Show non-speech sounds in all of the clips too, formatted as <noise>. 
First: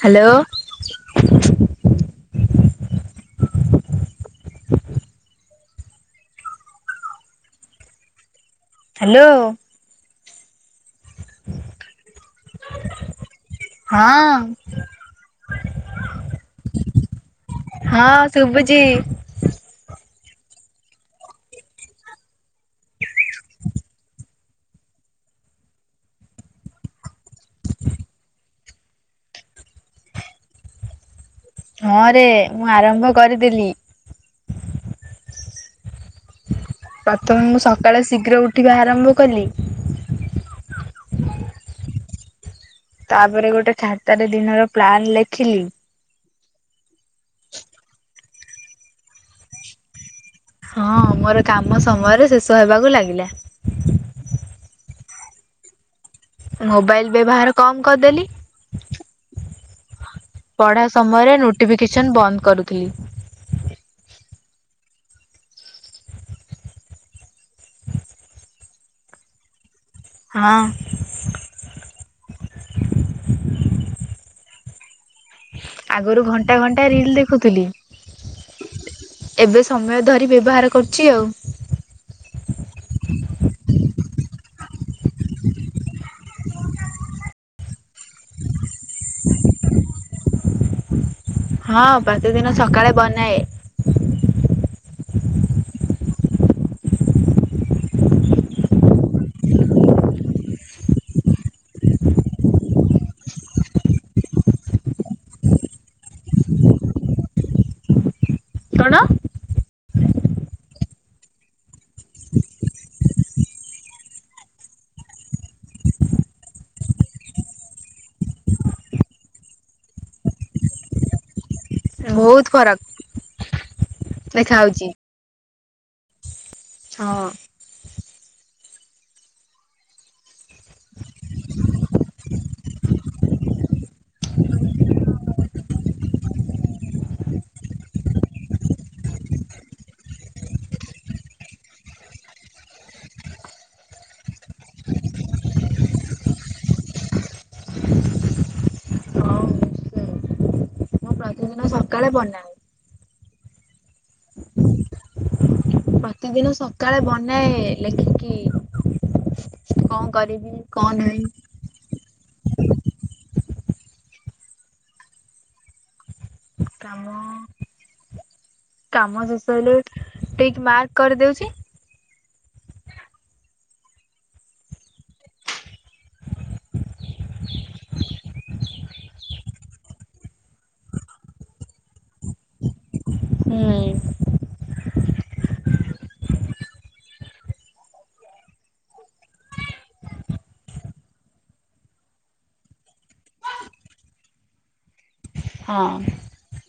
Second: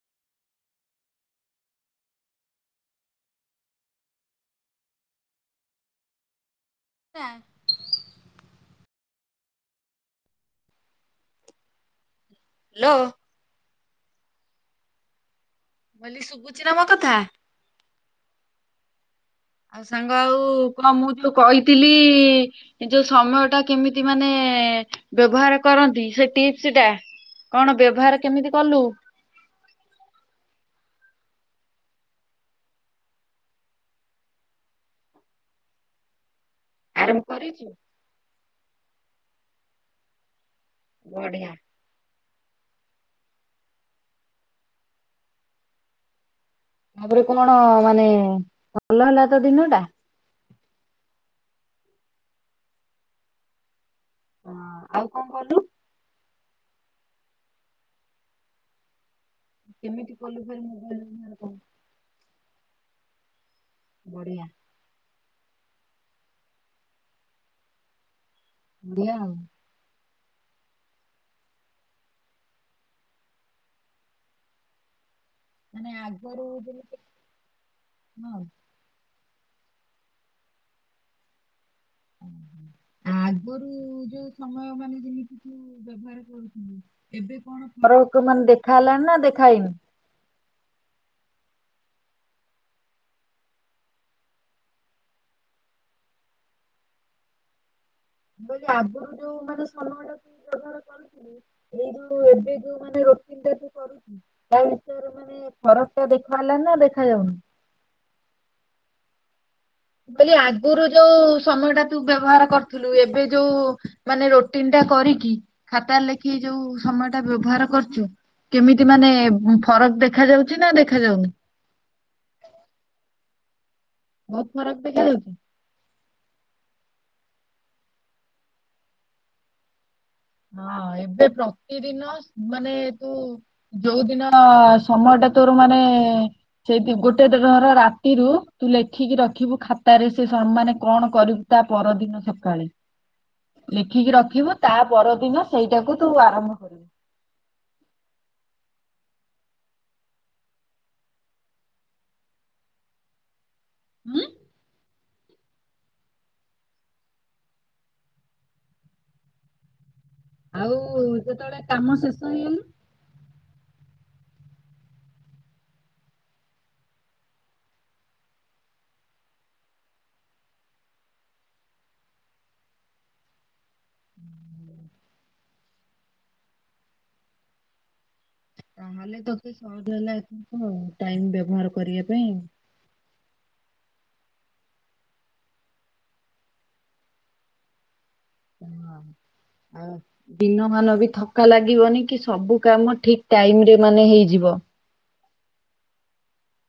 Hello. ହ <unintelligible> hello. Hello. ହଁ ଭ <unintelligible> ଶୁଭୁଛିି ନା ମୋ କଥା । ଯେ <inaudible> ଆଉ ସାଙ୍ଗ ଆଉ କଣ ମୁଁ ତ କହିଥିଲି ଏ ଯୋଉ ସମୟ ଟା କେମିତି ମାନେ ବ୍ୟବହାର କରନ୍ତି ସେ ଟିପ୍ସ ଟା କଣ ବ୍ୟବହାର କେମିତି କଲୁ? <inaudible> ହଁରେ ମୁଁ ଆରମ୍ଭ କରିଦେଲିି । ଆରମ୍ଭ ପ୍ରଥମେ ମୁଁ କରିଛୁ ସକାଳେ ଶୀଘ୍ର ଉଠିବା ଆରମ୍ଭ କଲି। ବଢ଼ିଆ। ତାପରେ ଗୋଟେ ଖାତାରେ ଦିନର ପ୍ଲାନ ଲେଖିଲି। ତାପରେ କଣ ମାନେ ଭଲ ହେଲା ତ ଦିନ ଟା? ହଁ ମୋର କାମ ସମୟରେ ଶେଷ ହେବାକୁ ଲାଗିଲା। ହଁ ଆଉ କଣ କଲୁ? ମୋବାଇଲ ବ୍ୟବହାର କମ କରିଦେଲି। କେମିତି? କଲୁ ଫେରେ ପଢ଼ା ମୋବାଇଲ ବ୍ୟବହାର ସମୟରେ କଣ ନୋଟିଫିକେସନ ବନ୍ଦ କରୁଥିଲି। ବଢ଼ିଆ। ଦିଆ। ହଁ। ମାନେ ଆଗରୁ ଘଣ୍ଟା ଘଣ୍ଟା ଯେମିତି ରିଲ ଦେଖୁଥିଲି। ହଁ ଏବେ ସମୟ ଧରି ବ୍ୟବହାର କରୁଛି ଆଉ। ଆଗରୁ ଯୋଉଁ ସମୟ ମାନେ ଯେମିତି ବ୍ୟବହାର କରୁଥିଲୁ ଏବେ କଣ ଫର <unintelligible> ମାନେ ଦେଖାହେଲେଣି ନାଁ ଦେଖାହେଇନି? ହଁ ପ୍ରତିଦିନ ସକାଳେ ବନାଏ। ମୁଁ କହିଲି ଆଗରୁ ଯୋଉଁ ମାନେ ସମୟ ଟା ତୁ ବ୍ୟବହାର କରୁଥିଲୁ ଏଇ ଯୋଉଁ ଏବେ ଯୋଉଁ ମାନେ <unintelligible> ମାନେ ଫରକ ଟା ଦେଖା ହେଲାଣି ନା ଦେଖାଯାଉନି? କଣ ମୁଁ କହିଲି ଆଗରୁ ଯୋଉଁ ସମୟ ଟା ତୁ ବ୍ୟବହାର କରିୁଥିଲୁ ଏବେ ଯୋଉଁ ମାନେ ରୋଟିନ ଟା କରିକି ଖାତାରେ ଲେଖିକି ଯୋଉଁ ସମୟ ଟା ବ୍ୟବହାର କରୁଛୁ। କେମିତି ମାନେ ଫରକ ଦେଖାଯାଉଛି ନା ଦେଖାଯାଉନି? ବହୁତ ଫରକ। ବହୁତ ଫରକ ଦେଖାହଉଚ ଦେଖା ଯାଉଛି? ହଁ। ହଁ ଏବେ ପ୍ରତିଦିନ ମାନେ ତୁ ଯୋଉଁଦିନ ସମ ତୋର ମାନେ ସେଇ ଗୋଟେ ଧର ରାତିରୁ ତୁ ଲେଖିକି ରଖିବୁ ଖାତାରେ ସେ ମାନେ କଣ କରିବୁ ତା ପରଦିନ ସକାଳେ ଲେଖିକି ରଖିବୁ ତା ପରଦିନ ସେଇଟାକୁ ତୁ ଆରମ୍ଭ କରିବୁ। ପ୍ରତି ଦିନ ସକାଳେ ବନାଏ। ହୁଁ? ପ୍ରତିଦିନ ସକାଳେ ବନାଏ ଲେଖିକି। କଣ? କରିବି ଆଉ କଣ ନାହିଁ ଯେତେବେଳେ କାମ ଶେଷ ହେଇଗଲା। କାମ କାମ ଶେଷ ହେଲେ ଠିକ ମାର୍କ କରିଦଉଚି। ହୁଁ। ତାହେଲେ ତତେ ସହଜ ହେଲା ଏଥରକ ଟାଇମ ବ୍ୟବହାର କରିବା ପାଇଁ। ହୁଁ ହଁ। ଦିନମାନ ବି ଥକା ଲାଗିବନି କି ସବୁ କାମ ଠିକ ଟାଇମ ରେ ମାନେ ହେଇଯିବ । ହଁ।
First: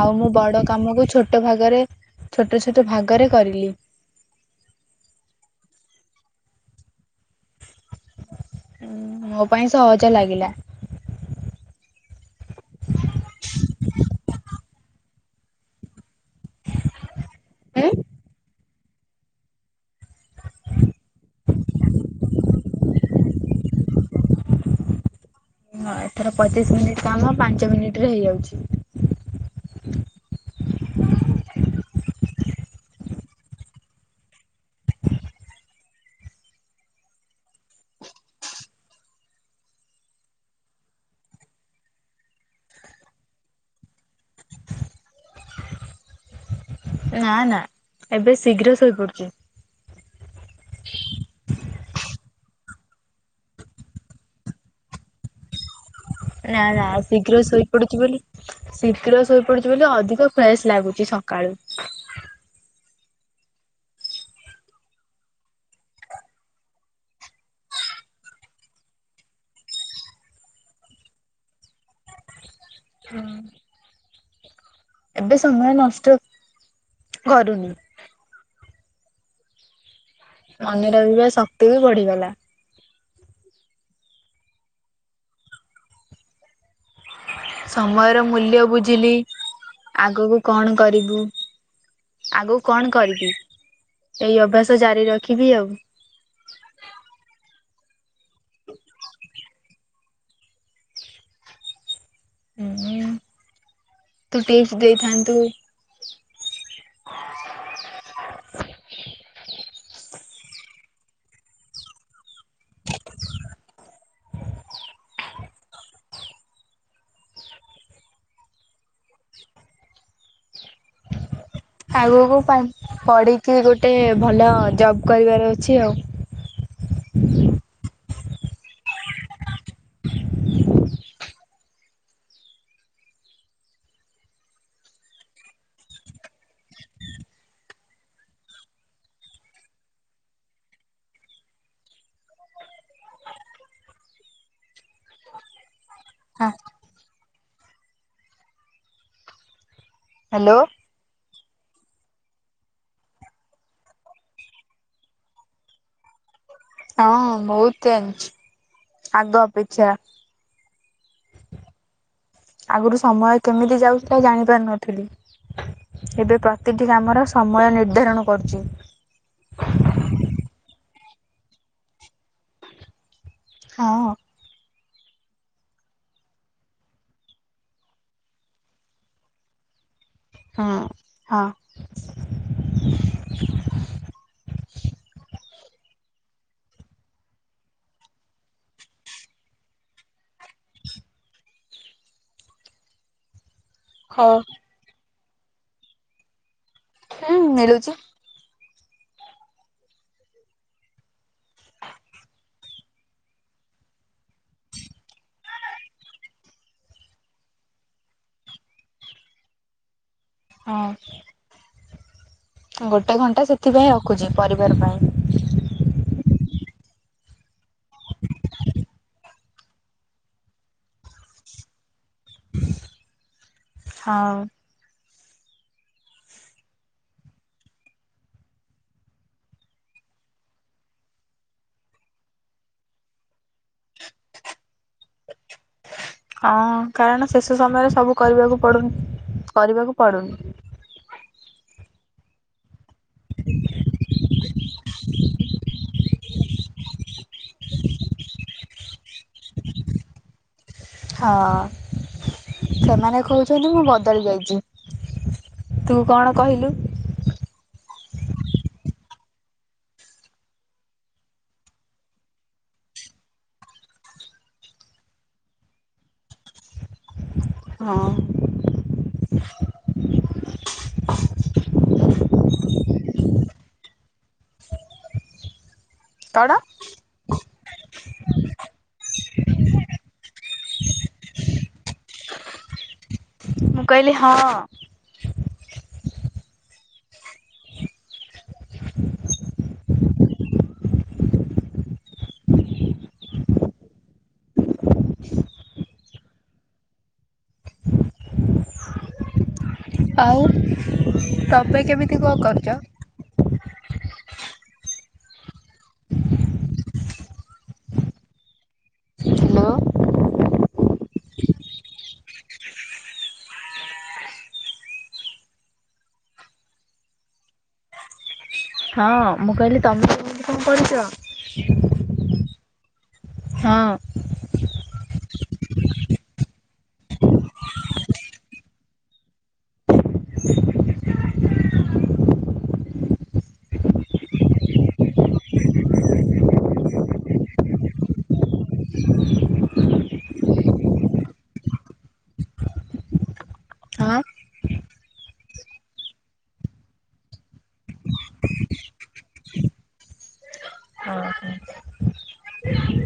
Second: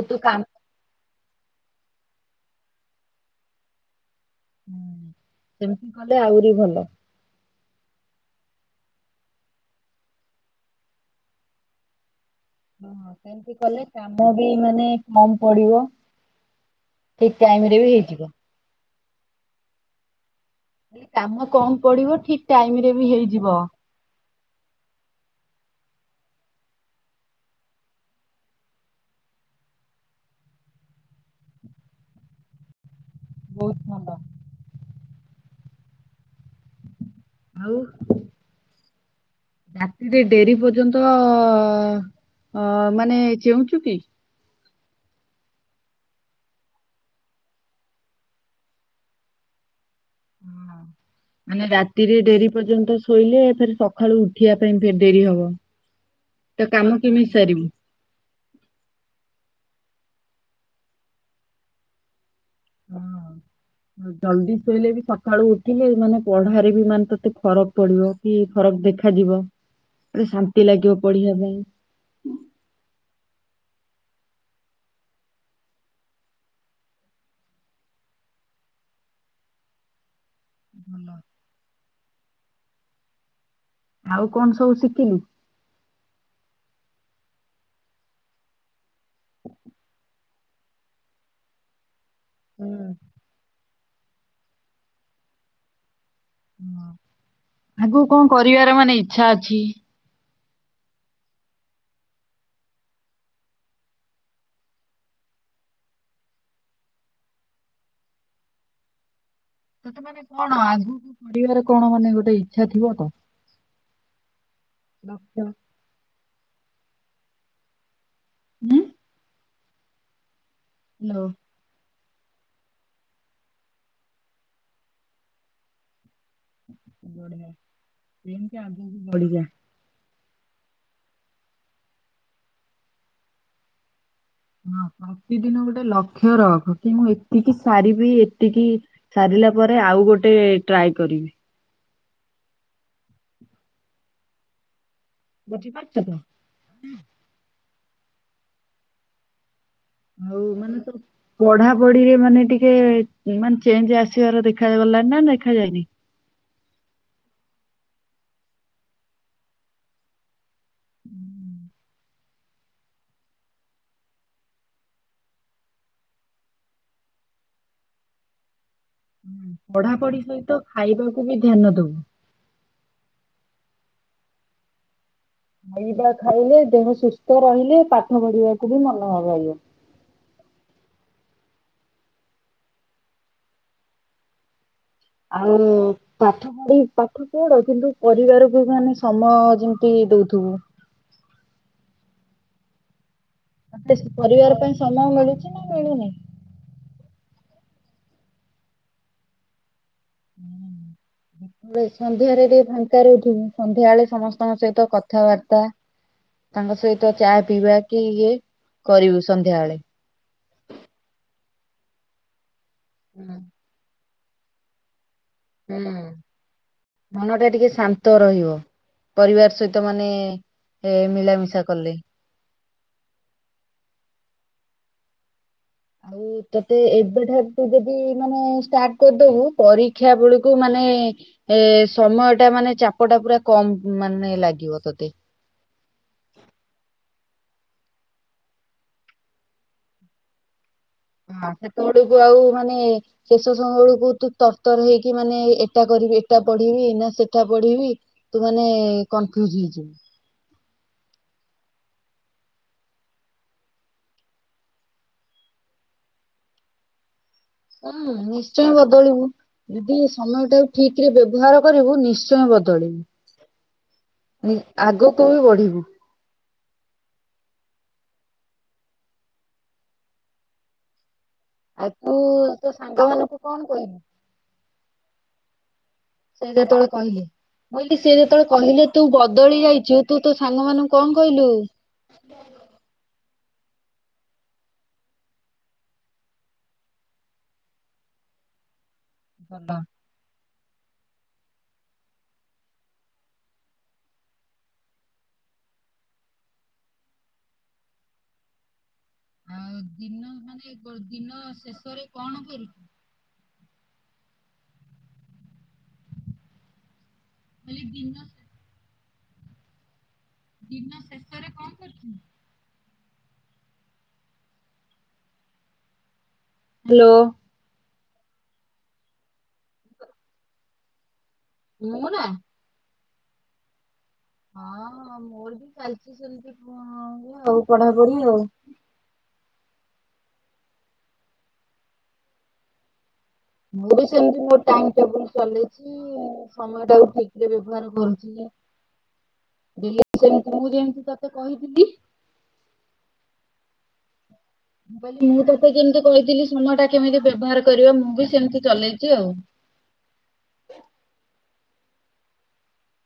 ଆଉ ମୁଁ ବଡ଼ କାମ କୁ ଛୋଟ ଭାଗରେ ଛୋଟ ଛୋଟ ଭାଗରେ କରିଲି । ହଁ ସେମିତି କଲେ ଆହୁରି ଭଲ । ମୋ ପାଇଁ ସହଜ ଲାଗିଲା । ଓ ସେମିତି କଲେ କାମ ବି ମାନେ କମ ପଡିବ। ଠିକ୍ ଟାଇମିରେ ଉଁ ବି ହେଇଯିବ। କହିଲି କାମ କମ ପଡ଼ିବ ଠିକ ଟାଇମ ରେ ବି ହେଇଯିବ। ଏଥର ପଚିଶ ମିନିଟ କାମ ପାଞ୍ଚ ମିନିଟ ରେ ହେଇଯାଉଛି । <inaudible> ବହୁତ ଭଲ। ଆଉ ରାତିରେ ଡେରି ପର୍ଯ୍ୟନ୍ତ ଅ ମାନେ ଚେଉଁଚୁ କି? ନା ନା ଏବେ ଶୀଘ୍ର ଶୋଇପଡୁଛି । ହଁ ମାନେ ରାତିରେ ଡେରି ପର୍ଯ୍ୟନ୍ତ ଶୋଇଲେ ସେଠି ସକାଳୁ ଉଠିବା ପାଇଁ ଫେର୍ ଡେରି ହବ । ନା ନା ଶୀଘ୍ର ଶୋଇପଡୁଛି ବୋଲି ଶୀଘ୍ର ଶୋଇପଡୁଛି ଅଧିକ ଫ୍ରେସ୍ ଲାଗୁଛି ସକାଳୁ । ହଁ, ଜଲଦି ଶୋଇଲେ ବି ସକାଳୁ ଉଠିଲେ ମାନେ ପଢାରେ ବି ମାନେ ତତେ ଫରକ ପଡିବ କି ଦେଖାଯିବ ଶାନ୍ତି ଲାଗିବ ପଢିବା ପାଇଁ । ଏବେ ସମୟ ନଷ୍ଟ କରୁନି । ମନେ ଭଲ ରହିବା ଶକ୍ତିବି ବଢିଗଲା । ଆଉ କଣ ସବୁ ଶିଖିଲୁ? ସମୟର ମୂଲ୍ୟ ବୁଝିଲି । ଆଗକୁ କଣ କରିବୁ? ଆଗକୁ ହୁଁ। କଣ କରିବି? ଏଇ ଅଭ୍ୟାସ ଜାରି ରଖିବି ଆଉ । ହଁ। ଆଗକୁ କଣ କରିବାରମାନେ ଇଚ୍ଛା ଅଛି? ହୁଁ ତୁ ଟିପ ଦେଇଥାନ୍ତୁ । <inaudible> ସେଟ ମାନେ କଣ ଆଗକୁ ପଢିବାରେ କଣ ମାନେ ଗୋଟେ ଇଛା ଥିବ ତ? ଲଗଡାଉନ୍। ଉଁ। ହାଲୋ। ଆଗକୁ ପା ପଢିକି ଗୋଟେ ଭଲ ଜବ କରିବାର ଅଛି ଆଉ । ବଢିଆ ଏମିତି ଆଗ ବଢ଼ି ଯା। ହଁ ପ୍ରତିଦିନ ଗୋଟେ ଲକ୍ଷ୍ୟ ରଖ କି ମୁଁ ଏତିକି ସାରିବି ଏତିକି ସାରି ଦେଲା ପରେ ଆଉ ଗୋଟେ ଟ୍ରାଏ କରିବି । ବଝିପାରୁଛ ତ? ହଉ ହାଲୋ ମାନେ ତ ପଢା ପଢିରେ ମାନେ ଟିକେ ମାନେ ଚେଞ୍ଜ ଆସିବାର ଦେଖାଗଲାଣି ନା ଦେଖାାଯାଇଏନି? ହଁ ବହୁତ ଅଛି ଆଗ ଅପେକ୍ଷା । ଆଗରୁ ସମୟ କେମିତି ଯାଉଥିଲା ଜାଣି ପାରୁ ନଥିଲି । ଏବେ ପ୍ରତିଟି କାମର ସମୟ ନିର୍ଦ୍ଧାରଣ କରୁଛି । ପଢାପଢି ସହିତ ଖାଇବାକୁ ବି ଧ୍ୟାନ ଦବୁ? ହଁ। ଖାଇବା ଖାଇଲେ ଦେହ ସୁସ୍ଥ ରହିଲେ ପାଠ ପଢିବାକୁ ବି ମନ ହବ। ହୁଁ ହଁ <inaudible> ଆଉ ପାଠ ପଢି ପାଠ ପଢ କିନ୍ତୁ ପରିବାରକୁ ମାନେ ସମୟ ଯେମତି ଦଉଥିବା। ହୁଁ। <inaudible> ତତେ ହଉ ପରିବାର ପାଇଁ ସମୟ ମିଳୁଛି ନା ମିଳୁନି? ହୁଁ ମିଳୁଛି। <inaudible> ସନ୍ଧ୍ୟାରେ ବି ଫାଙ୍କା ରଉଥିବୁ! ସନ୍ଧ୍ୟାବେଳେ ସମସ୍ତଙ୍କ ସହିତ କଥାବାର୍ତ୍ତା ତାଙ୍କ ସହିତ ଚା ପିଇବା କି ଇଏ କରିବୁ ସନ୍ଧ୍ୟାବେଳେ। ହଁ। ଗୋଟେ ଘଣ୍ଟା ସେଥିପାଇଁ ରଖୁଛି, ପରିବାର ପାଇଁ। ହୁଁ ମନ ଟା ଟିକେ ଶାନ୍ତ ରହିବ ପରିବାର ସହିତ ମାନେ ଏ ମିଳାମିଶା କଲେ। ହଁ। ଆଉ ତତେ ଏବେଠାରୁ ତୁ ଯଦି ମାନେ ଷ୍ଟାର୍ଟ କରିଦବୁ ପରୀକ୍ଷା ବେଳକୁ ମାନେ ମାନେ ଏ ସମୟ ଟା ମାନେ ଚାପ ଟା ପୁରା କମ ମାନେ ଲାଗିବ ତୋତେ। ହଁ କାରଣ ଶେଷ ସମୟରେ ସବୁ କରିବାକୁ ପଡ଼ୁ କରିବାକୁ ପଡ଼ୁନି। ହଁ ସେତେବେଳ କୁ ଆଉ ମାନେ ଶେଷ ସମୟ ବେଳକୁ ତୁ ତରତର ହେଇକି, ମାନେ ଏଟା କରିବି ସେଟା ପଢିବି ନା ସେଠା ପଢିବି ତୁ ମାନେ କନଫ୍ୟୁଜ ହେଇଯିବୁ। ହଁ ସେମାନେ କହୁଛନ୍ତି ମୁଁ ବଦଳି ଯାଇଛି। ତୁ କଣ କହିଲୁ? ହୁଁ ନିଶ୍ଚୟ ବଦଳିବୁ। ଯଦି ସମୟ ଟାକୁ ଠିକ ରେ ବ୍ୟବହାର କରିବୁ ନିଶ୍ଚୟ ବଦଳିବୁ। ଉ ଆଗକୁ ବି ବଢିବୁ। ହଁ। ଆ ତୁ ତ ସାଙ୍ଗମାନଙ୍କୁ ମୁ କଣ କହିବୁ। ସେ କଣ? ଯେତେବେଳେ କହିଲେ ମୁଁ କହିଲି ସେ ଯେତେବେଳେ କହିଲେ ତୁ ବଦଳି ଯାଇଛୁ ତୁ ସାଙ୍ଗ ମାନଙ୍କୁ କଣ କହିଲୁ? ମୁଁ କହିଲି ହଁ। ଧ <inaudible> <inaudible> ଏଁ ଦିନ ଆଉ ମାନେ ଦିନ ତମେ ଶେଷରେ କେମିତି କଣ କରୁ। କରୁଛ? ମାନେ ଦିନ <unintelligible> ହ୍ୟାଲୋ। ଦିନ ଶେଷରେ କଣ କରୁଚୁ? ହ୍ୟାଲୋ। ହଁ ମୁଁ କହିଲି ତମେ <unintelligible> କଣ କରୁଛ। ମୁଁ ।ନା। ହଁ। ହଁ ମୋର ବି ଚାଲିଛି ସେମିତି ହଇ ଆଉ ପଢାପଢି ଆଉ। ମୁଁ ବି ସେମିତି ମୋ ଟାଇମ ଟେବୁଲ ଚଲେଇଛି, ସମୟ ଟାକୁ ଠିକ ରେ ବ୍ୟବହାର କରୁଛି। <inaudible> <unintelligible> ମୁଁ ଯେମିତି ତତେ କହିଥିଲି। ହଁ। ମୁଁ କହିଲ ମୁଁ ତୋତେ କେମିତି କହିଥିଲି, ସମୟ ଟା କେମିତି ବ୍ୟବହାର କରିବା ମୁଁ ବି ସେମିତି ଚଲେଇଛି ଆଉ। ହଁ।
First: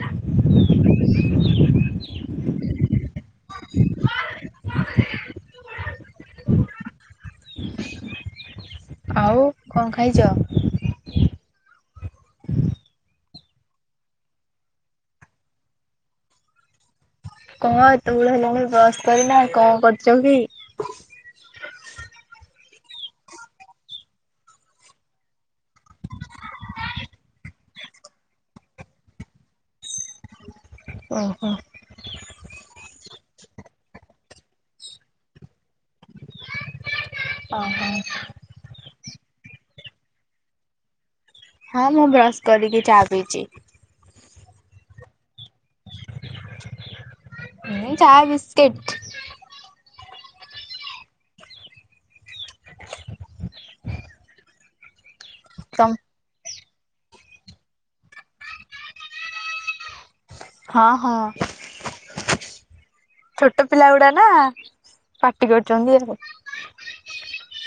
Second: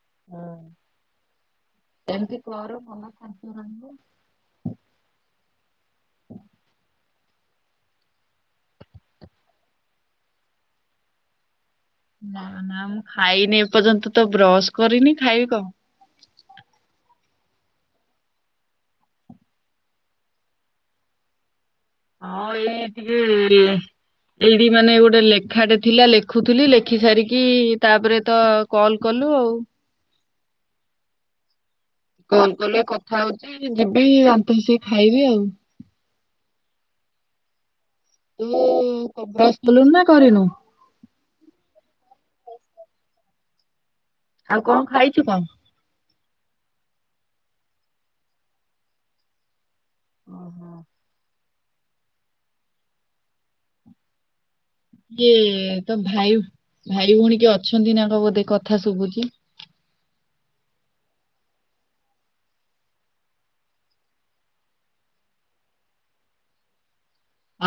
<inaudible> ଏମତି କର <unintelligible> <unintelligible> କନ ଖାଇଚ? ନା ନା ମୁଁ ଖାଇନି ଏପର୍ଯ୍ୟନ୍ତ, ତ ବ୍ରଶ କରିନି ଖାଇବି କଣ। <inaudible> କଣ ଅତବେଳ ହେଲାଣି ବସ୍ କରିନା କଣ କରୁଛ କି? ହଁ ଏଇ ଟିକେ ଏଇଠି ମାନେ ଗୋଟେ ଲେଖାଟେ ଥିଲା ଲେଖୁଥିଲି ଲେଖି ସାରିକି ତାପରେ ତ କଲ୍ କଲି। ହ୍ୟାଲୋ। ଓହୋ। କଲ୍ କଲେ କଥା ହଉଚି ଯିବି ଆଫେଇସି ଖାଇବି ଆଉ। ଓହୋ ତୁ ବ୍ରସ୍ କଲୁନା ନା କରିନୁ? ହଁ ମୁଁ ବ୍ରଶ କରିକି ଚା ପିଇଛି । ଆଉ କଣ ଖାଇଛୁ କଣ? ଚା ବିସ୍କିଟ୍। ଓ ହୋ। ଇଏ ତମ୍ ତ ଭାଇ ଭାଇ ଭଉଣୀ କିଏ ଅଛନ୍ତି ନା କଣ ବୋଧେ କଥା ଶୁଭୁଛି । ହଁ ହଁ। ଛୋଟ ପିଲା ଗୁଡ଼ା ନା ପାଟି କରୁଛନ୍ତି ।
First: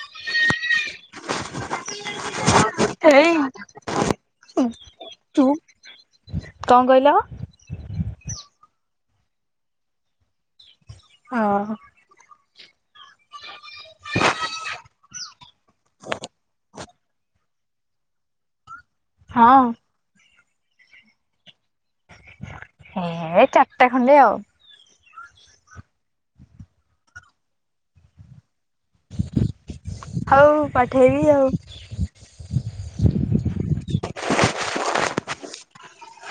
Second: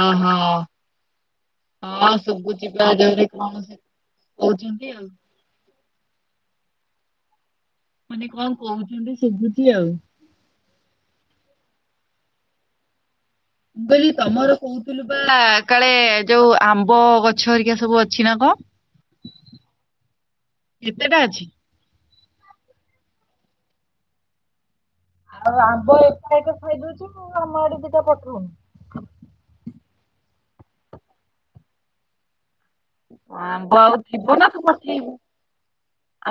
ଓହୋ ହ ଶୁବୁ ହେଇ <unintelligible> କହୁଛନ୍ତି ଆଉ ଚୁପ୍। କଣ କହିଲ? ମାନେ କଣ କହୁଛନ୍ତି ଶୁଭୁଛି ଆଉ। ହଁ ହଁ। ମୁଁ କହିଲି ତମର କହୁଥିଲୁ ବା କାଳେ ଯୋଉ ଆମ୍ବ ଗଛ ହରିକା ସବୁ ଅଛି ନା କଣ । ହଁ। ହଁ। କେତେଟା ଅଛି? ଏଇ ଚାରିଟା ଖଣ୍ଡ ଆଉ। ଆଉ ଆମ୍ବ ଏକା ଏକା ଖାଇଦଉଛୁ ଆମ ଆଡ଼େ ଦିଟା ପଠଉନୁ । ହଉ ପଠେଇବି ଆଉ। ଆମ୍ବ ଆଉ ଥିବନା ତୁ ପଠେଇବୁ।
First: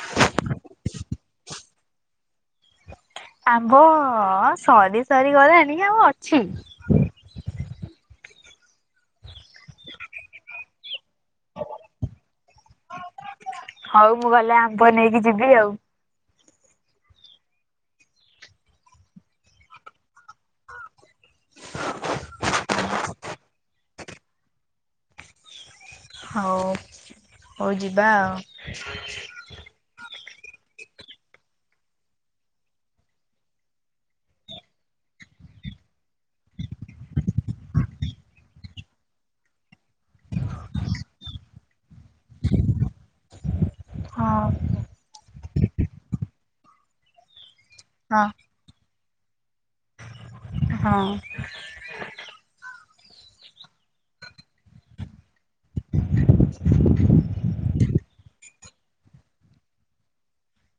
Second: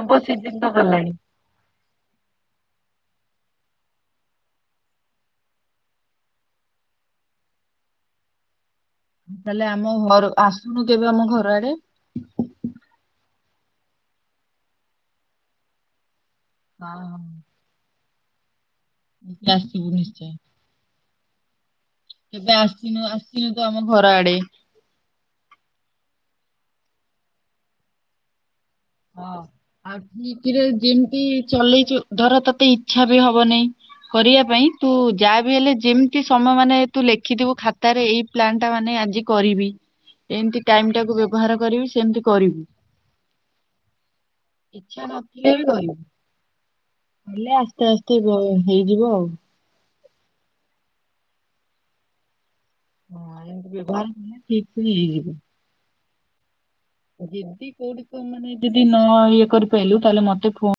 ଆମ୍ବ ସିଜିନ୍ ଟା ଗଲାଣି । <unintelligible> ଆମ୍ବ ସରି ସରି ଗଲାଣି ଆଉ ଅଛି । ତାହେଲେ ଆମ ଘର ଆସୁନୁ କେବେ ଆମ ଘର ଆଡ଼େ। ହଉ ମୁଁ ଗଲେ ଆମ୍ବ ନେଇକି ଯିବି ଆଉ। ହଁ। ଆସିବୁ ନିଶ୍ଚୟ। କେବେ ଆସିନୁ ଆସିନୁ ତ ଆମ ଘର ଆଡ଼େ। ହଉ ହଉ ଯିବା ଆଉ। ହଁ ଆ <unintelligible> ଯେମିତି ଚଲେଇଛି ଧର ତତେ ଇଚ୍ଛା ବି ହବନି । କରିବା ପାଇଁ ତୁ ଯାହା ବି ହେଲେ ଯେମିତି ସମୟ ମାନେ ତୁ ଲେଖିଥିବୁ ଖାତାରେ ଏଇ ପ୍ଲାନ୍ ଟା ମାନେ ଆଜି କରିବି ଏମତି ଟାଇମ୍ ଟାକୁ ବ୍ୟବହାର କରିବି ସେମତି କରିବି । ହ <inaudible> ଇଚ୍ଛା ନଥିଲେ ବି କରିବି ହେଲା । ଆସ୍ତେ ଆସ୍ତେ ହଁ ହେଇଯିବ ଆଉ। ହଁ। ହଁ ବ୍ୟବହାର ଠିକ୍ ଥିଲେ ହେଇ ଯିବ । ଯଦି କୋଉଠି ମାନେ ଯଦି ନ ଇଏ କରି ପାଇଲୁ ତାହେଲେ ମତେ ଫୋ